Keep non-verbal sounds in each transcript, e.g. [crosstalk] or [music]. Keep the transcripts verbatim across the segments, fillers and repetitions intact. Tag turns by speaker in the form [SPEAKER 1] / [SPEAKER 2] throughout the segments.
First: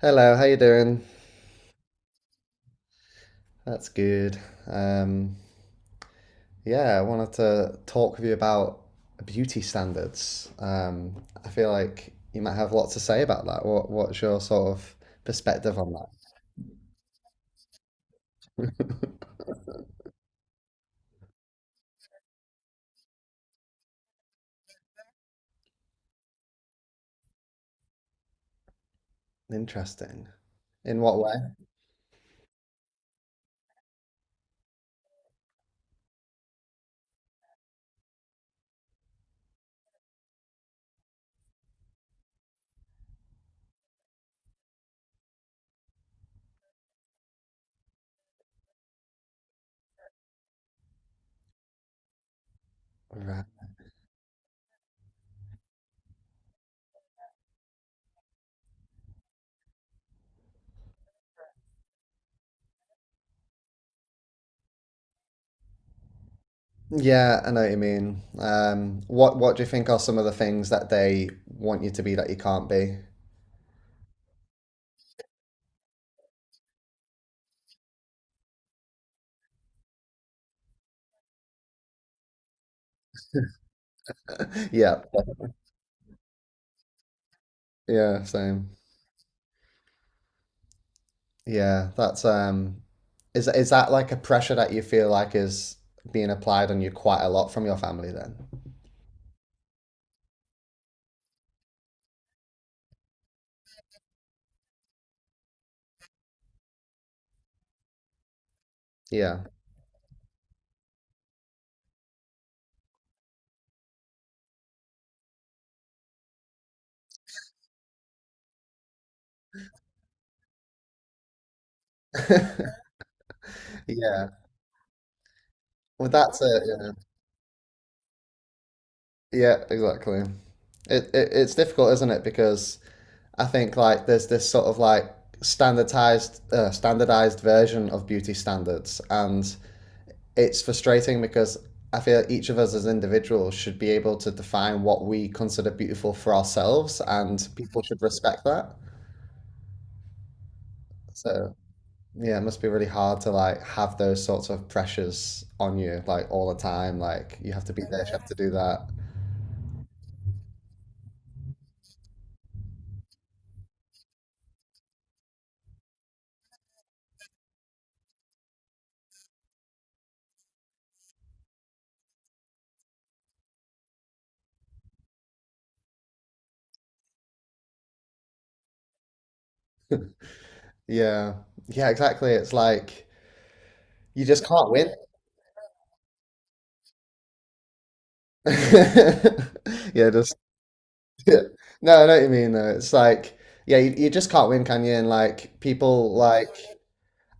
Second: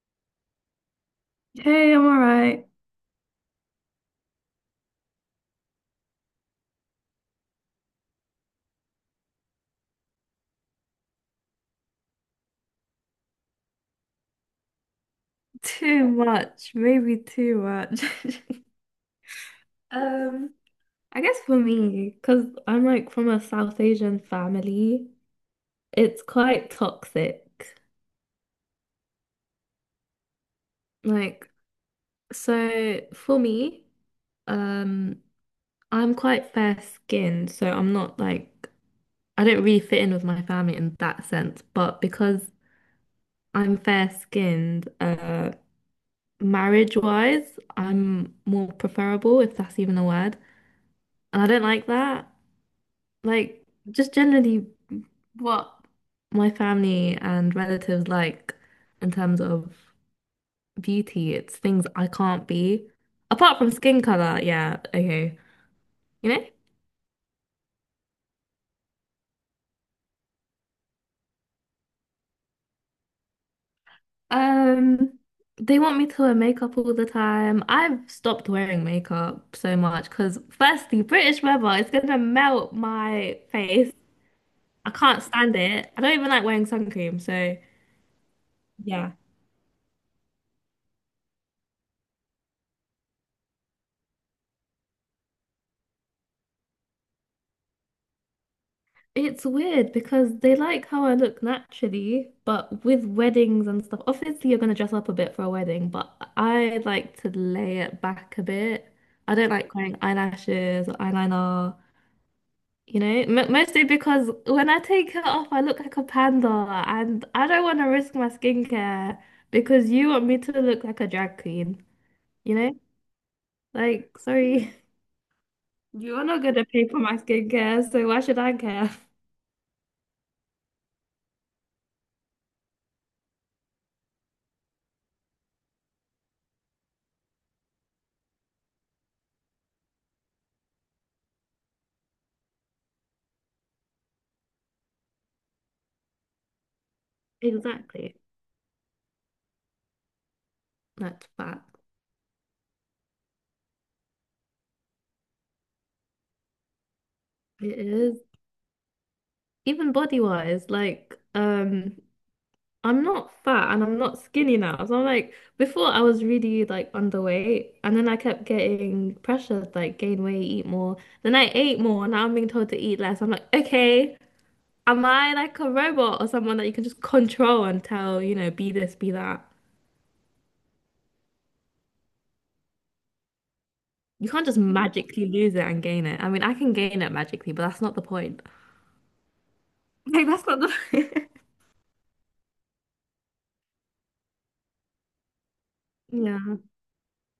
[SPEAKER 1] Hello, how you doing?
[SPEAKER 2] Hey, I'm all right.
[SPEAKER 1] That's good. Um, yeah, I wanted to talk with you about beauty standards. Um, I feel like you might have lots to say about that. What what's your sort of perspective on
[SPEAKER 2] Too
[SPEAKER 1] that?
[SPEAKER 2] much, maybe too much. [laughs] Um, I guess for me, because I'm like from a South Asian family, it's quite toxic.
[SPEAKER 1] Interesting. In what way?
[SPEAKER 2] Like, so for me, um, I'm quite fair skinned, so I'm not like, I don't really fit in with my family in that sense. But because I'm fair skinned, uh, marriage wise, I'm more preferable, if that's even a word. And I don't like that.
[SPEAKER 1] Right.
[SPEAKER 2] Like just generally what my family and relatives like in terms of beauty, it's things I can't be. Apart from skin color, yeah, okay. You know?
[SPEAKER 1] Yeah, I know what you mean. Um, what what do you think are some of the things that they want you to be that you can't be?
[SPEAKER 2] Um, they want me to wear makeup all the time. I've stopped wearing makeup so much because firstly, British weather is gonna melt my face.
[SPEAKER 1] [laughs]
[SPEAKER 2] I
[SPEAKER 1] Yeah,
[SPEAKER 2] can't stand it. I don't even like wearing sun cream, so
[SPEAKER 1] yeah, same.
[SPEAKER 2] yeah.
[SPEAKER 1] Yeah, that's um is is that like a pressure that you feel like is being applied on you quite a lot from your family then?
[SPEAKER 2] It's weird because they like how I look naturally, but with weddings and stuff, obviously you're gonna dress up a bit for a wedding, but I like to lay it back a bit. I
[SPEAKER 1] Yeah.
[SPEAKER 2] don't like wearing eyelashes or eyeliner, you know, M mostly because when I take it off, I look like a panda, and I don't want to risk my skincare because you want me to look like a drag queen, you know?
[SPEAKER 1] [laughs]
[SPEAKER 2] Like,
[SPEAKER 1] Yeah.
[SPEAKER 2] sorry, [laughs]
[SPEAKER 1] Well,
[SPEAKER 2] you're
[SPEAKER 1] that's
[SPEAKER 2] not
[SPEAKER 1] it,
[SPEAKER 2] gonna pay
[SPEAKER 1] yeah.
[SPEAKER 2] for my skincare, so why should I care?
[SPEAKER 1] Yeah, exactly. It, it it's difficult, isn't it? Because I think like there's this sort of like standardized uh, standardized version of beauty standards, and it's frustrating because I feel each of us as individuals should be able to define what we consider beautiful for ourselves,
[SPEAKER 2] [laughs]
[SPEAKER 1] and people should
[SPEAKER 2] Exactly.
[SPEAKER 1] respect that.
[SPEAKER 2] That's
[SPEAKER 1] So
[SPEAKER 2] facts.
[SPEAKER 1] yeah, it must be really hard to like have those sorts of pressures on you like all the time. Like you have to
[SPEAKER 2] It
[SPEAKER 1] be this, you
[SPEAKER 2] is.
[SPEAKER 1] have to do that.
[SPEAKER 2] Even body wise, like um I'm not fat and I'm not skinny now. So I'm like before I was really like underweight, and then I kept getting pressured like gain weight, eat more. Then I ate more, and now I'm being told to eat less. I'm like, okay, am I like a robot or someone that you can just control and tell, you know, be this, be that?
[SPEAKER 1] Yeah, yeah, exactly. It's like you
[SPEAKER 2] You can't
[SPEAKER 1] just
[SPEAKER 2] just
[SPEAKER 1] can't win.
[SPEAKER 2] magically lose it and gain it. I mean, I can gain it magically, but that's not the point. [laughs]
[SPEAKER 1] [laughs] Yeah,
[SPEAKER 2] Like
[SPEAKER 1] just
[SPEAKER 2] that's not the
[SPEAKER 1] yeah. No, I know what you mean though. It's like yeah, you, you just can't win, can you? And like
[SPEAKER 2] [laughs]
[SPEAKER 1] people like
[SPEAKER 2] Yeah.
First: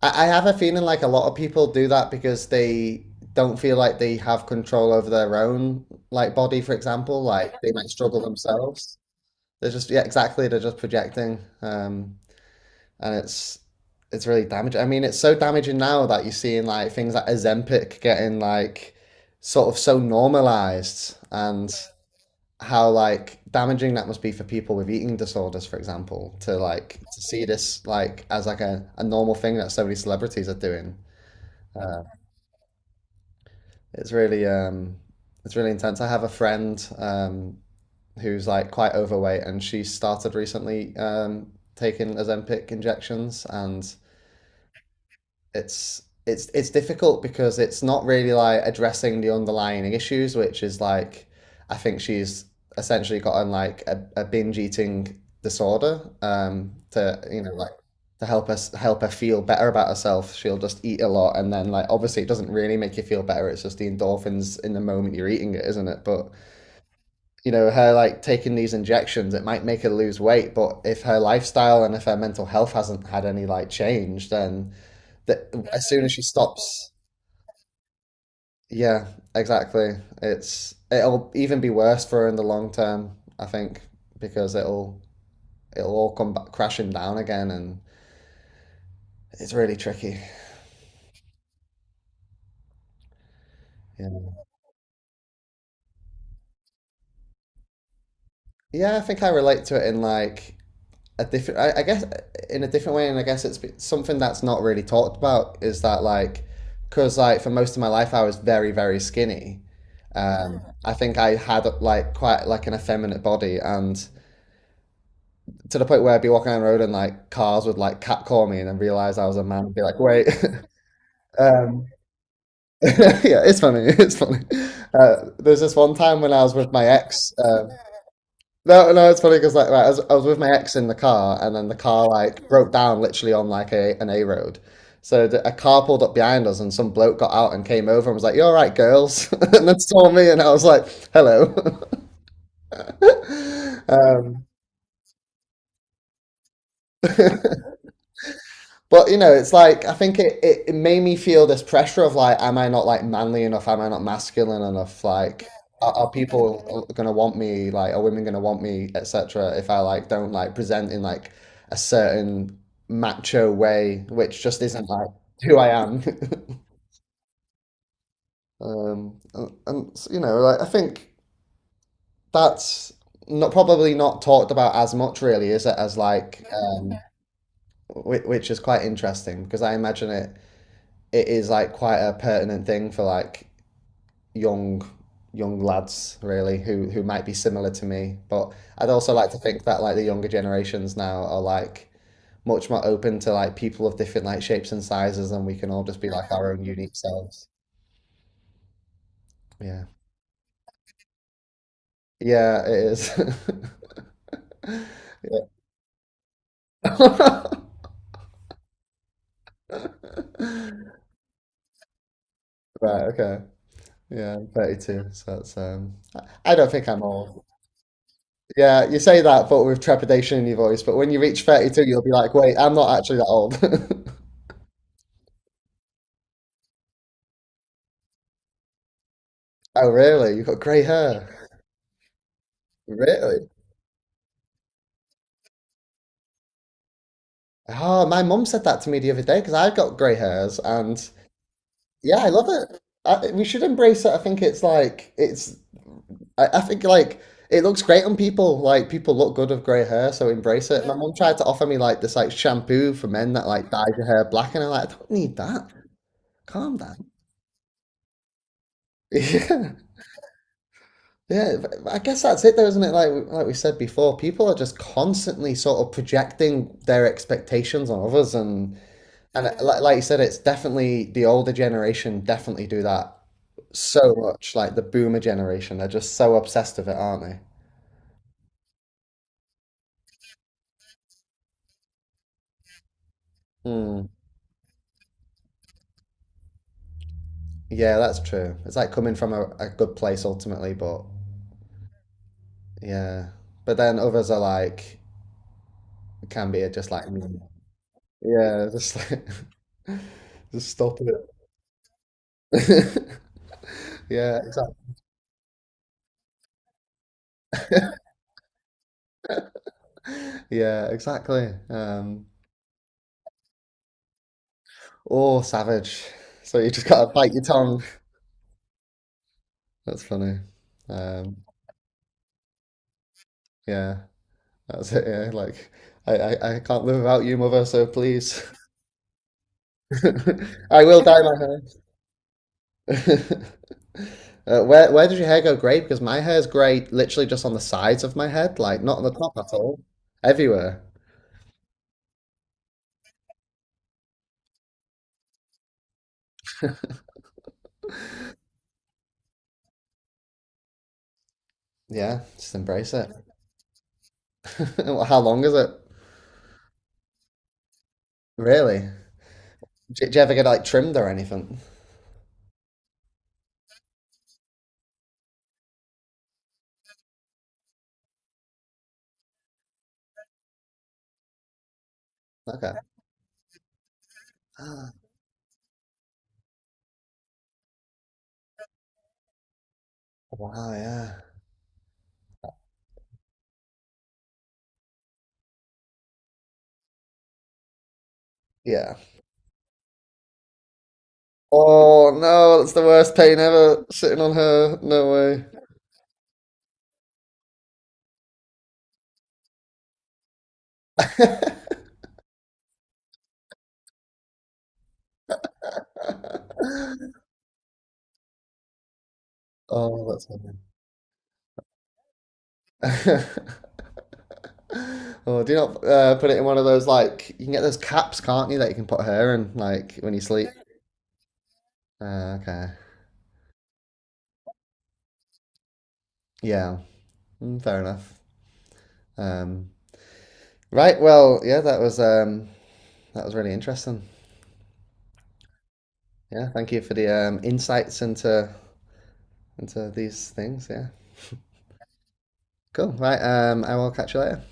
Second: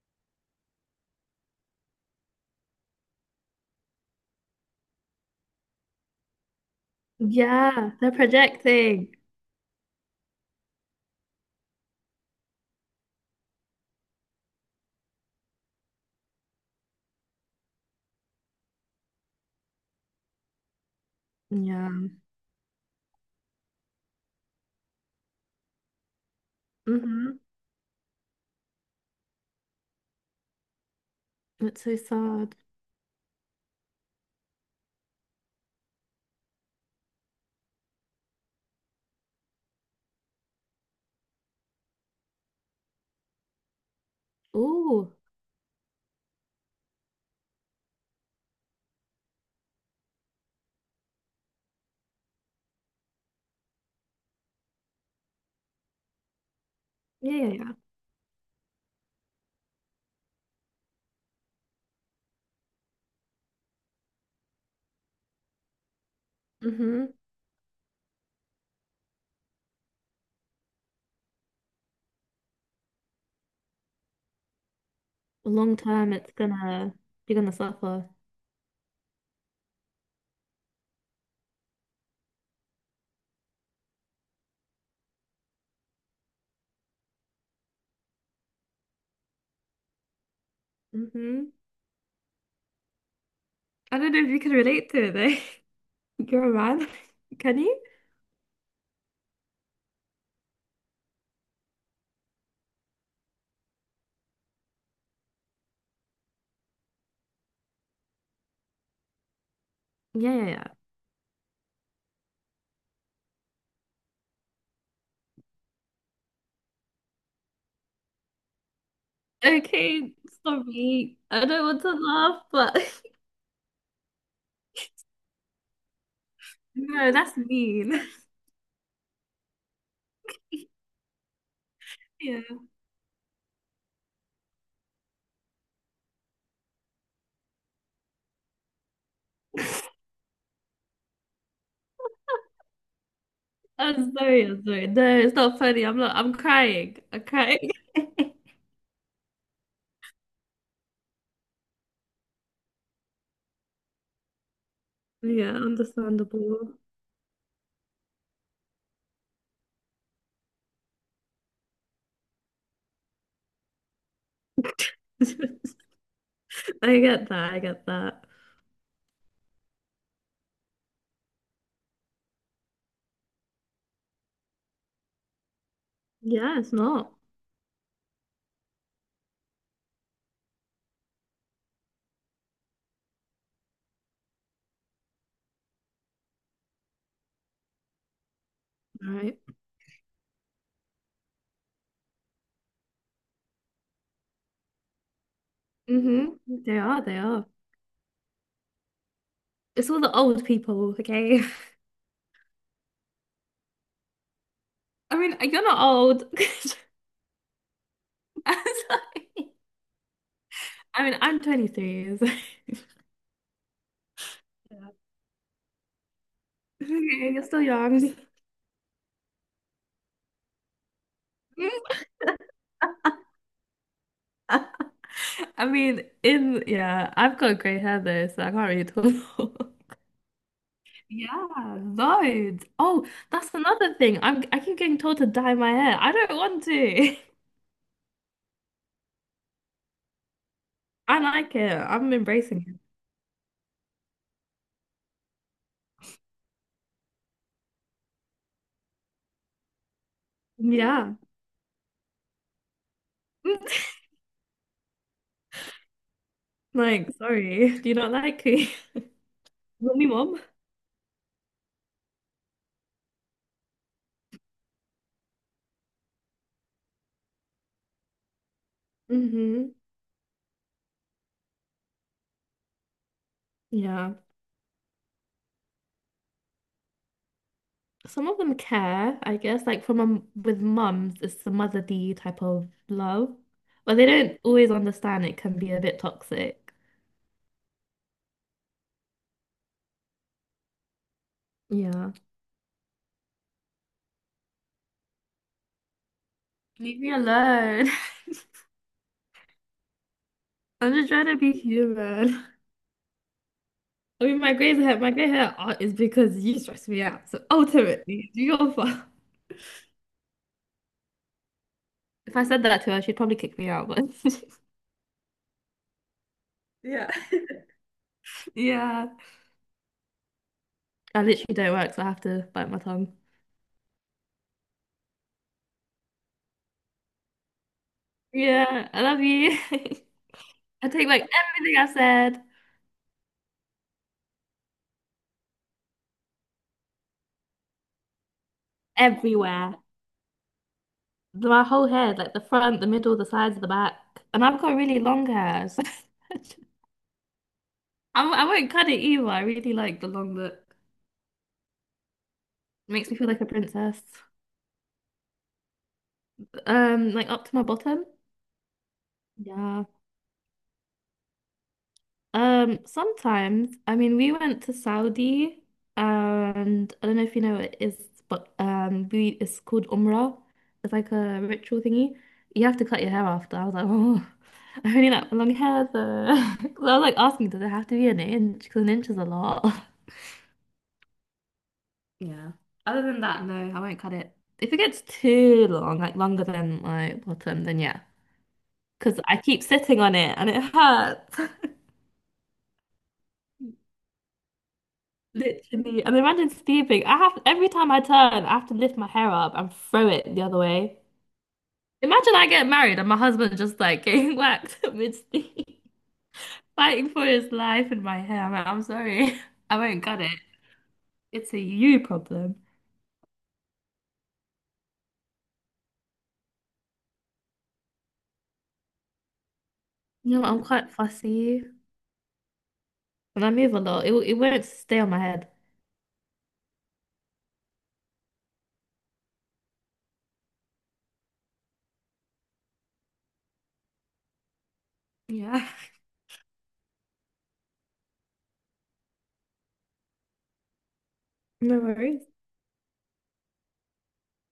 [SPEAKER 1] I, I have a feeling like a lot of people do that because they don't feel like they have control over their own like body, for example. Like they might
[SPEAKER 2] Yeah, they're
[SPEAKER 1] struggle themselves.
[SPEAKER 2] projecting.
[SPEAKER 1] They're just yeah, exactly. They're just projecting, um, and it's it's really damaging. I mean, it's so damaging now that you're seeing like things like Ozempic getting like sort of so normalized, and
[SPEAKER 2] Yeah.
[SPEAKER 1] how like damaging that must be for people with eating disorders, for example, to like to
[SPEAKER 2] Mm-hmm.
[SPEAKER 1] see this like as like a, a normal thing that so many celebrities are doing.
[SPEAKER 2] That's so
[SPEAKER 1] Uh,
[SPEAKER 2] sad.
[SPEAKER 1] it's really um, it's really intense. I have a friend um, who's like quite overweight, and she started recently um, taking Ozempic injections, and
[SPEAKER 2] Oh,
[SPEAKER 1] it's it's it's difficult because it's not really like addressing the underlying issues, which is like I think she's essentially gotten like a, a binge eating disorder um, to
[SPEAKER 2] yeah,
[SPEAKER 1] you
[SPEAKER 2] yeah,
[SPEAKER 1] know like
[SPEAKER 2] yeah.
[SPEAKER 1] to help us help her feel better about herself. She'll just eat a lot, and then like obviously it doesn't really make you feel better. It's just the endorphins in the moment you're eating it, isn't it? But
[SPEAKER 2] Mm-hmm.
[SPEAKER 1] you know, her like taking these injections, it might make her lose weight, but if her lifestyle and if her mental health hasn't had any like change, then that
[SPEAKER 2] Long
[SPEAKER 1] as soon as
[SPEAKER 2] term,
[SPEAKER 1] she
[SPEAKER 2] it's
[SPEAKER 1] stops,
[SPEAKER 2] gonna you're gonna suffer.
[SPEAKER 1] yeah, exactly. It's it'll even be worse for her in the long term, I think, because it'll it'll all come back crashing down again, and it's really tricky.
[SPEAKER 2] Mm-hmm. I
[SPEAKER 1] Yeah,
[SPEAKER 2] don't know if you can relate to it though. [laughs] You're a man. [laughs] Can you?
[SPEAKER 1] yeah, I think I relate to it in like a different I, I guess in a different way, and I guess it's something that's not really talked about, is that like because like for most of my life I was very very skinny.
[SPEAKER 2] Yeah,
[SPEAKER 1] um
[SPEAKER 2] yeah,
[SPEAKER 1] I think I had like quite like an effeminate body, and to the point where I'd be walking down the road and like cars would like catcall me, and then realize I was a
[SPEAKER 2] yeah.
[SPEAKER 1] man and be like
[SPEAKER 2] Okay,
[SPEAKER 1] wait.
[SPEAKER 2] sorry.
[SPEAKER 1] [laughs]
[SPEAKER 2] I don't want
[SPEAKER 1] um
[SPEAKER 2] to laugh, but
[SPEAKER 1] [laughs] yeah, it's funny. [laughs] It's funny. uh, there's this one time when I was with
[SPEAKER 2] [laughs]
[SPEAKER 1] my
[SPEAKER 2] no,
[SPEAKER 1] ex.
[SPEAKER 2] that's
[SPEAKER 1] um
[SPEAKER 2] mean. [laughs]
[SPEAKER 1] No, no, it's funny because like right, I was, I was with my ex in the car, and then the car
[SPEAKER 2] Yeah.
[SPEAKER 1] like broke down literally on like a an A road. So the, a car pulled up behind us, and some bloke got out and came over and was like, "You all right, girls?" [laughs] and then saw me, and I was like, "Hello." [laughs]
[SPEAKER 2] I'm sorry,
[SPEAKER 1] Um,
[SPEAKER 2] I'm sorry. No, it's not funny. I'm not I'm crying. I'm
[SPEAKER 1] [laughs]
[SPEAKER 2] crying. [laughs]
[SPEAKER 1] but you know, it's like I think it, it, it made me feel this pressure of like, am I not like manly enough? Am I not masculine enough? Like,
[SPEAKER 2] Yeah,
[SPEAKER 1] are, are
[SPEAKER 2] understandable.
[SPEAKER 1] people gonna want me? Like, are women gonna want me, et cetera? If I like don't like present in like a certain macho way, which just isn't like who I
[SPEAKER 2] [laughs]
[SPEAKER 1] am. [laughs]
[SPEAKER 2] I get that, I get that.
[SPEAKER 1] Um, and, and you know, like I think that's not probably not talked about as much, really, is it? As like,
[SPEAKER 2] Yeah, it's
[SPEAKER 1] um,
[SPEAKER 2] not.
[SPEAKER 1] which, which is quite interesting because I imagine it it is like quite a pertinent thing for like young young lads, really, who who might be similar to me. But I'd also like
[SPEAKER 2] Right.
[SPEAKER 1] to think that like the younger generations now are like much more open to like people of different like shapes and sizes, and we can all just be
[SPEAKER 2] Hmm.
[SPEAKER 1] like our own
[SPEAKER 2] They
[SPEAKER 1] unique
[SPEAKER 2] are, they are.
[SPEAKER 1] selves. Yeah,
[SPEAKER 2] It's all the old people, okay?
[SPEAKER 1] yeah it is. [laughs]
[SPEAKER 2] [laughs] I mean,
[SPEAKER 1] Yeah.
[SPEAKER 2] you're not old. [laughs] I'm sorry.
[SPEAKER 1] [laughs]
[SPEAKER 2] I mean, I'm twenty-three, so [laughs]
[SPEAKER 1] Right, okay. Yeah, I'm
[SPEAKER 2] Yeah.
[SPEAKER 1] thirty-two, so that's um I I don't think I'm
[SPEAKER 2] Okay, you're
[SPEAKER 1] old.
[SPEAKER 2] still young. [laughs]
[SPEAKER 1] Yeah, you say that, but with trepidation in your voice. But when you reach thirty-two, you'll
[SPEAKER 2] Mm,
[SPEAKER 1] be like, wait, I'm not actually that old. [laughs]
[SPEAKER 2] I mean, in yeah, I've got grey hair though, so I can't really tell.
[SPEAKER 1] Oh,
[SPEAKER 2] [laughs]
[SPEAKER 1] really? You've got grey hair?
[SPEAKER 2] Yeah, loads. Oh,
[SPEAKER 1] Really?
[SPEAKER 2] that's another thing. I'm I keep getting told to dye my hair. I don't want to.
[SPEAKER 1] Oh, my mum said that to me the other day because I've got grey hairs, and
[SPEAKER 2] [laughs] I like it. I'm
[SPEAKER 1] yeah, I love
[SPEAKER 2] embracing it.
[SPEAKER 1] it. I, we should embrace it. I think it's like, it's, I, I think like, it looks great on people. Like, people look good with grey hair, so embrace it. My
[SPEAKER 2] Yeah.
[SPEAKER 1] mum tried to offer me like this like shampoo for men that like dyes
[SPEAKER 2] [laughs]
[SPEAKER 1] your hair black, and I'm like, I don't need that. Calm down.
[SPEAKER 2] Like, sorry. Do you not like me? [laughs]
[SPEAKER 1] [laughs] Yeah.
[SPEAKER 2] Want me, mom?
[SPEAKER 1] Yeah, I guess that's it though, isn't it? Like we- like we said before, people are just constantly sort of projecting their expectations on others, and and yeah,
[SPEAKER 2] Hmm.
[SPEAKER 1] like like you said, it's definitely the older generation definitely do that so
[SPEAKER 2] Yeah.
[SPEAKER 1] much. Like the boomer generation, they're just so obsessed with it, aren't they?
[SPEAKER 2] Some of them care, I guess. Like from a, with mums, it's the motherly type of love. But they
[SPEAKER 1] Mm.
[SPEAKER 2] don't always understand it can be a bit toxic.
[SPEAKER 1] Yeah, that's true. It's like coming from a, a good place ultimately, but
[SPEAKER 2] Yeah.
[SPEAKER 1] yeah, but then others are like can be just
[SPEAKER 2] Leave
[SPEAKER 1] like
[SPEAKER 2] me
[SPEAKER 1] me.
[SPEAKER 2] alone.
[SPEAKER 1] Yeah, just like [laughs] just
[SPEAKER 2] [laughs] I'm
[SPEAKER 1] stop
[SPEAKER 2] just trying to be human.
[SPEAKER 1] it. [laughs]
[SPEAKER 2] I mean,
[SPEAKER 1] Yeah,
[SPEAKER 2] my grey hair, my grey hair are- is because you stress me out. So ultimately, it's your [laughs] fault.
[SPEAKER 1] yeah, exactly. Um,
[SPEAKER 2] If I said that to her, she'd probably kick me out. But [laughs]
[SPEAKER 1] oh, savage. So you just
[SPEAKER 2] Yeah.
[SPEAKER 1] gotta bite your tongue.
[SPEAKER 2] [laughs] Yeah,
[SPEAKER 1] That's funny.
[SPEAKER 2] I
[SPEAKER 1] Um,
[SPEAKER 2] literally don't work, so I have to bite my tongue.
[SPEAKER 1] yeah, that's it. Yeah, like I, I, I can't live without you, mother. So please,
[SPEAKER 2] Yeah, I love you. [laughs]
[SPEAKER 1] [laughs] I
[SPEAKER 2] I
[SPEAKER 1] will
[SPEAKER 2] take
[SPEAKER 1] dye
[SPEAKER 2] back
[SPEAKER 1] my
[SPEAKER 2] everything I said.
[SPEAKER 1] hair. [laughs] Uh, where where does your hair go grey? Because my hair is grey literally just on the sides of my head, like not on the top at
[SPEAKER 2] Everywhere.
[SPEAKER 1] all. Everywhere.
[SPEAKER 2] My whole head, like the front, the middle, the sides, the back. And I've got really long hair. So [laughs] I, I won't cut it either. I really like the long look.
[SPEAKER 1] Yeah, just embrace
[SPEAKER 2] Makes
[SPEAKER 1] it.
[SPEAKER 2] me feel like a princess.
[SPEAKER 1] [laughs] How long is it?
[SPEAKER 2] Um, like up to my bottom.
[SPEAKER 1] Really?
[SPEAKER 2] Yeah.
[SPEAKER 1] Do, do you ever get like trimmed or anything?
[SPEAKER 2] Um, sometimes, I mean, we went to Saudi, and I don't know if you know what it is, but um, we it's called Umrah. It's like a ritual thingy. You
[SPEAKER 1] Okay.
[SPEAKER 2] have to cut your hair after. I was like, oh, [laughs] I really like long hair, so [laughs] I was like asking, does it have to be an inch? Because an inch is a lot. [laughs]
[SPEAKER 1] Wow, yeah.
[SPEAKER 2] Yeah. Other than that, no, I won't cut it. If it gets too long, like longer than my bottom, then yeah,
[SPEAKER 1] Yeah.
[SPEAKER 2] because I keep sitting on it and it hurts. [laughs]
[SPEAKER 1] Oh no, that's the worst pain ever, sitting on her. No way.
[SPEAKER 2] Literally. And imagine sleeping. I have every time I turn, I have to lift my hair up and throw it the other way.
[SPEAKER 1] [laughs]
[SPEAKER 2] Imagine I get married and my husband just like getting [laughs] whacked mid-sleep, fighting for his life in my hair. I'm like, I'm sorry. [laughs] I won't
[SPEAKER 1] Oh,
[SPEAKER 2] cut
[SPEAKER 1] that's
[SPEAKER 2] it. It's a you problem.
[SPEAKER 1] funny. [laughs] Oh, do you not uh, put it in one of those like you can get those caps, can't you, that you can put hair in like when you
[SPEAKER 2] No,
[SPEAKER 1] sleep?
[SPEAKER 2] I'm quite fussy
[SPEAKER 1] Uh, okay.
[SPEAKER 2] and I move a lot. It, it won't stay on my head.
[SPEAKER 1] Yeah. Mm, fair enough. Um, right, well, yeah, that was um that was really interesting.
[SPEAKER 2] Yeah. [laughs]
[SPEAKER 1] Yeah, thank you for the um insights into into these things, yeah.
[SPEAKER 2] No worries.
[SPEAKER 1] Cool. Right, um I will catch you later.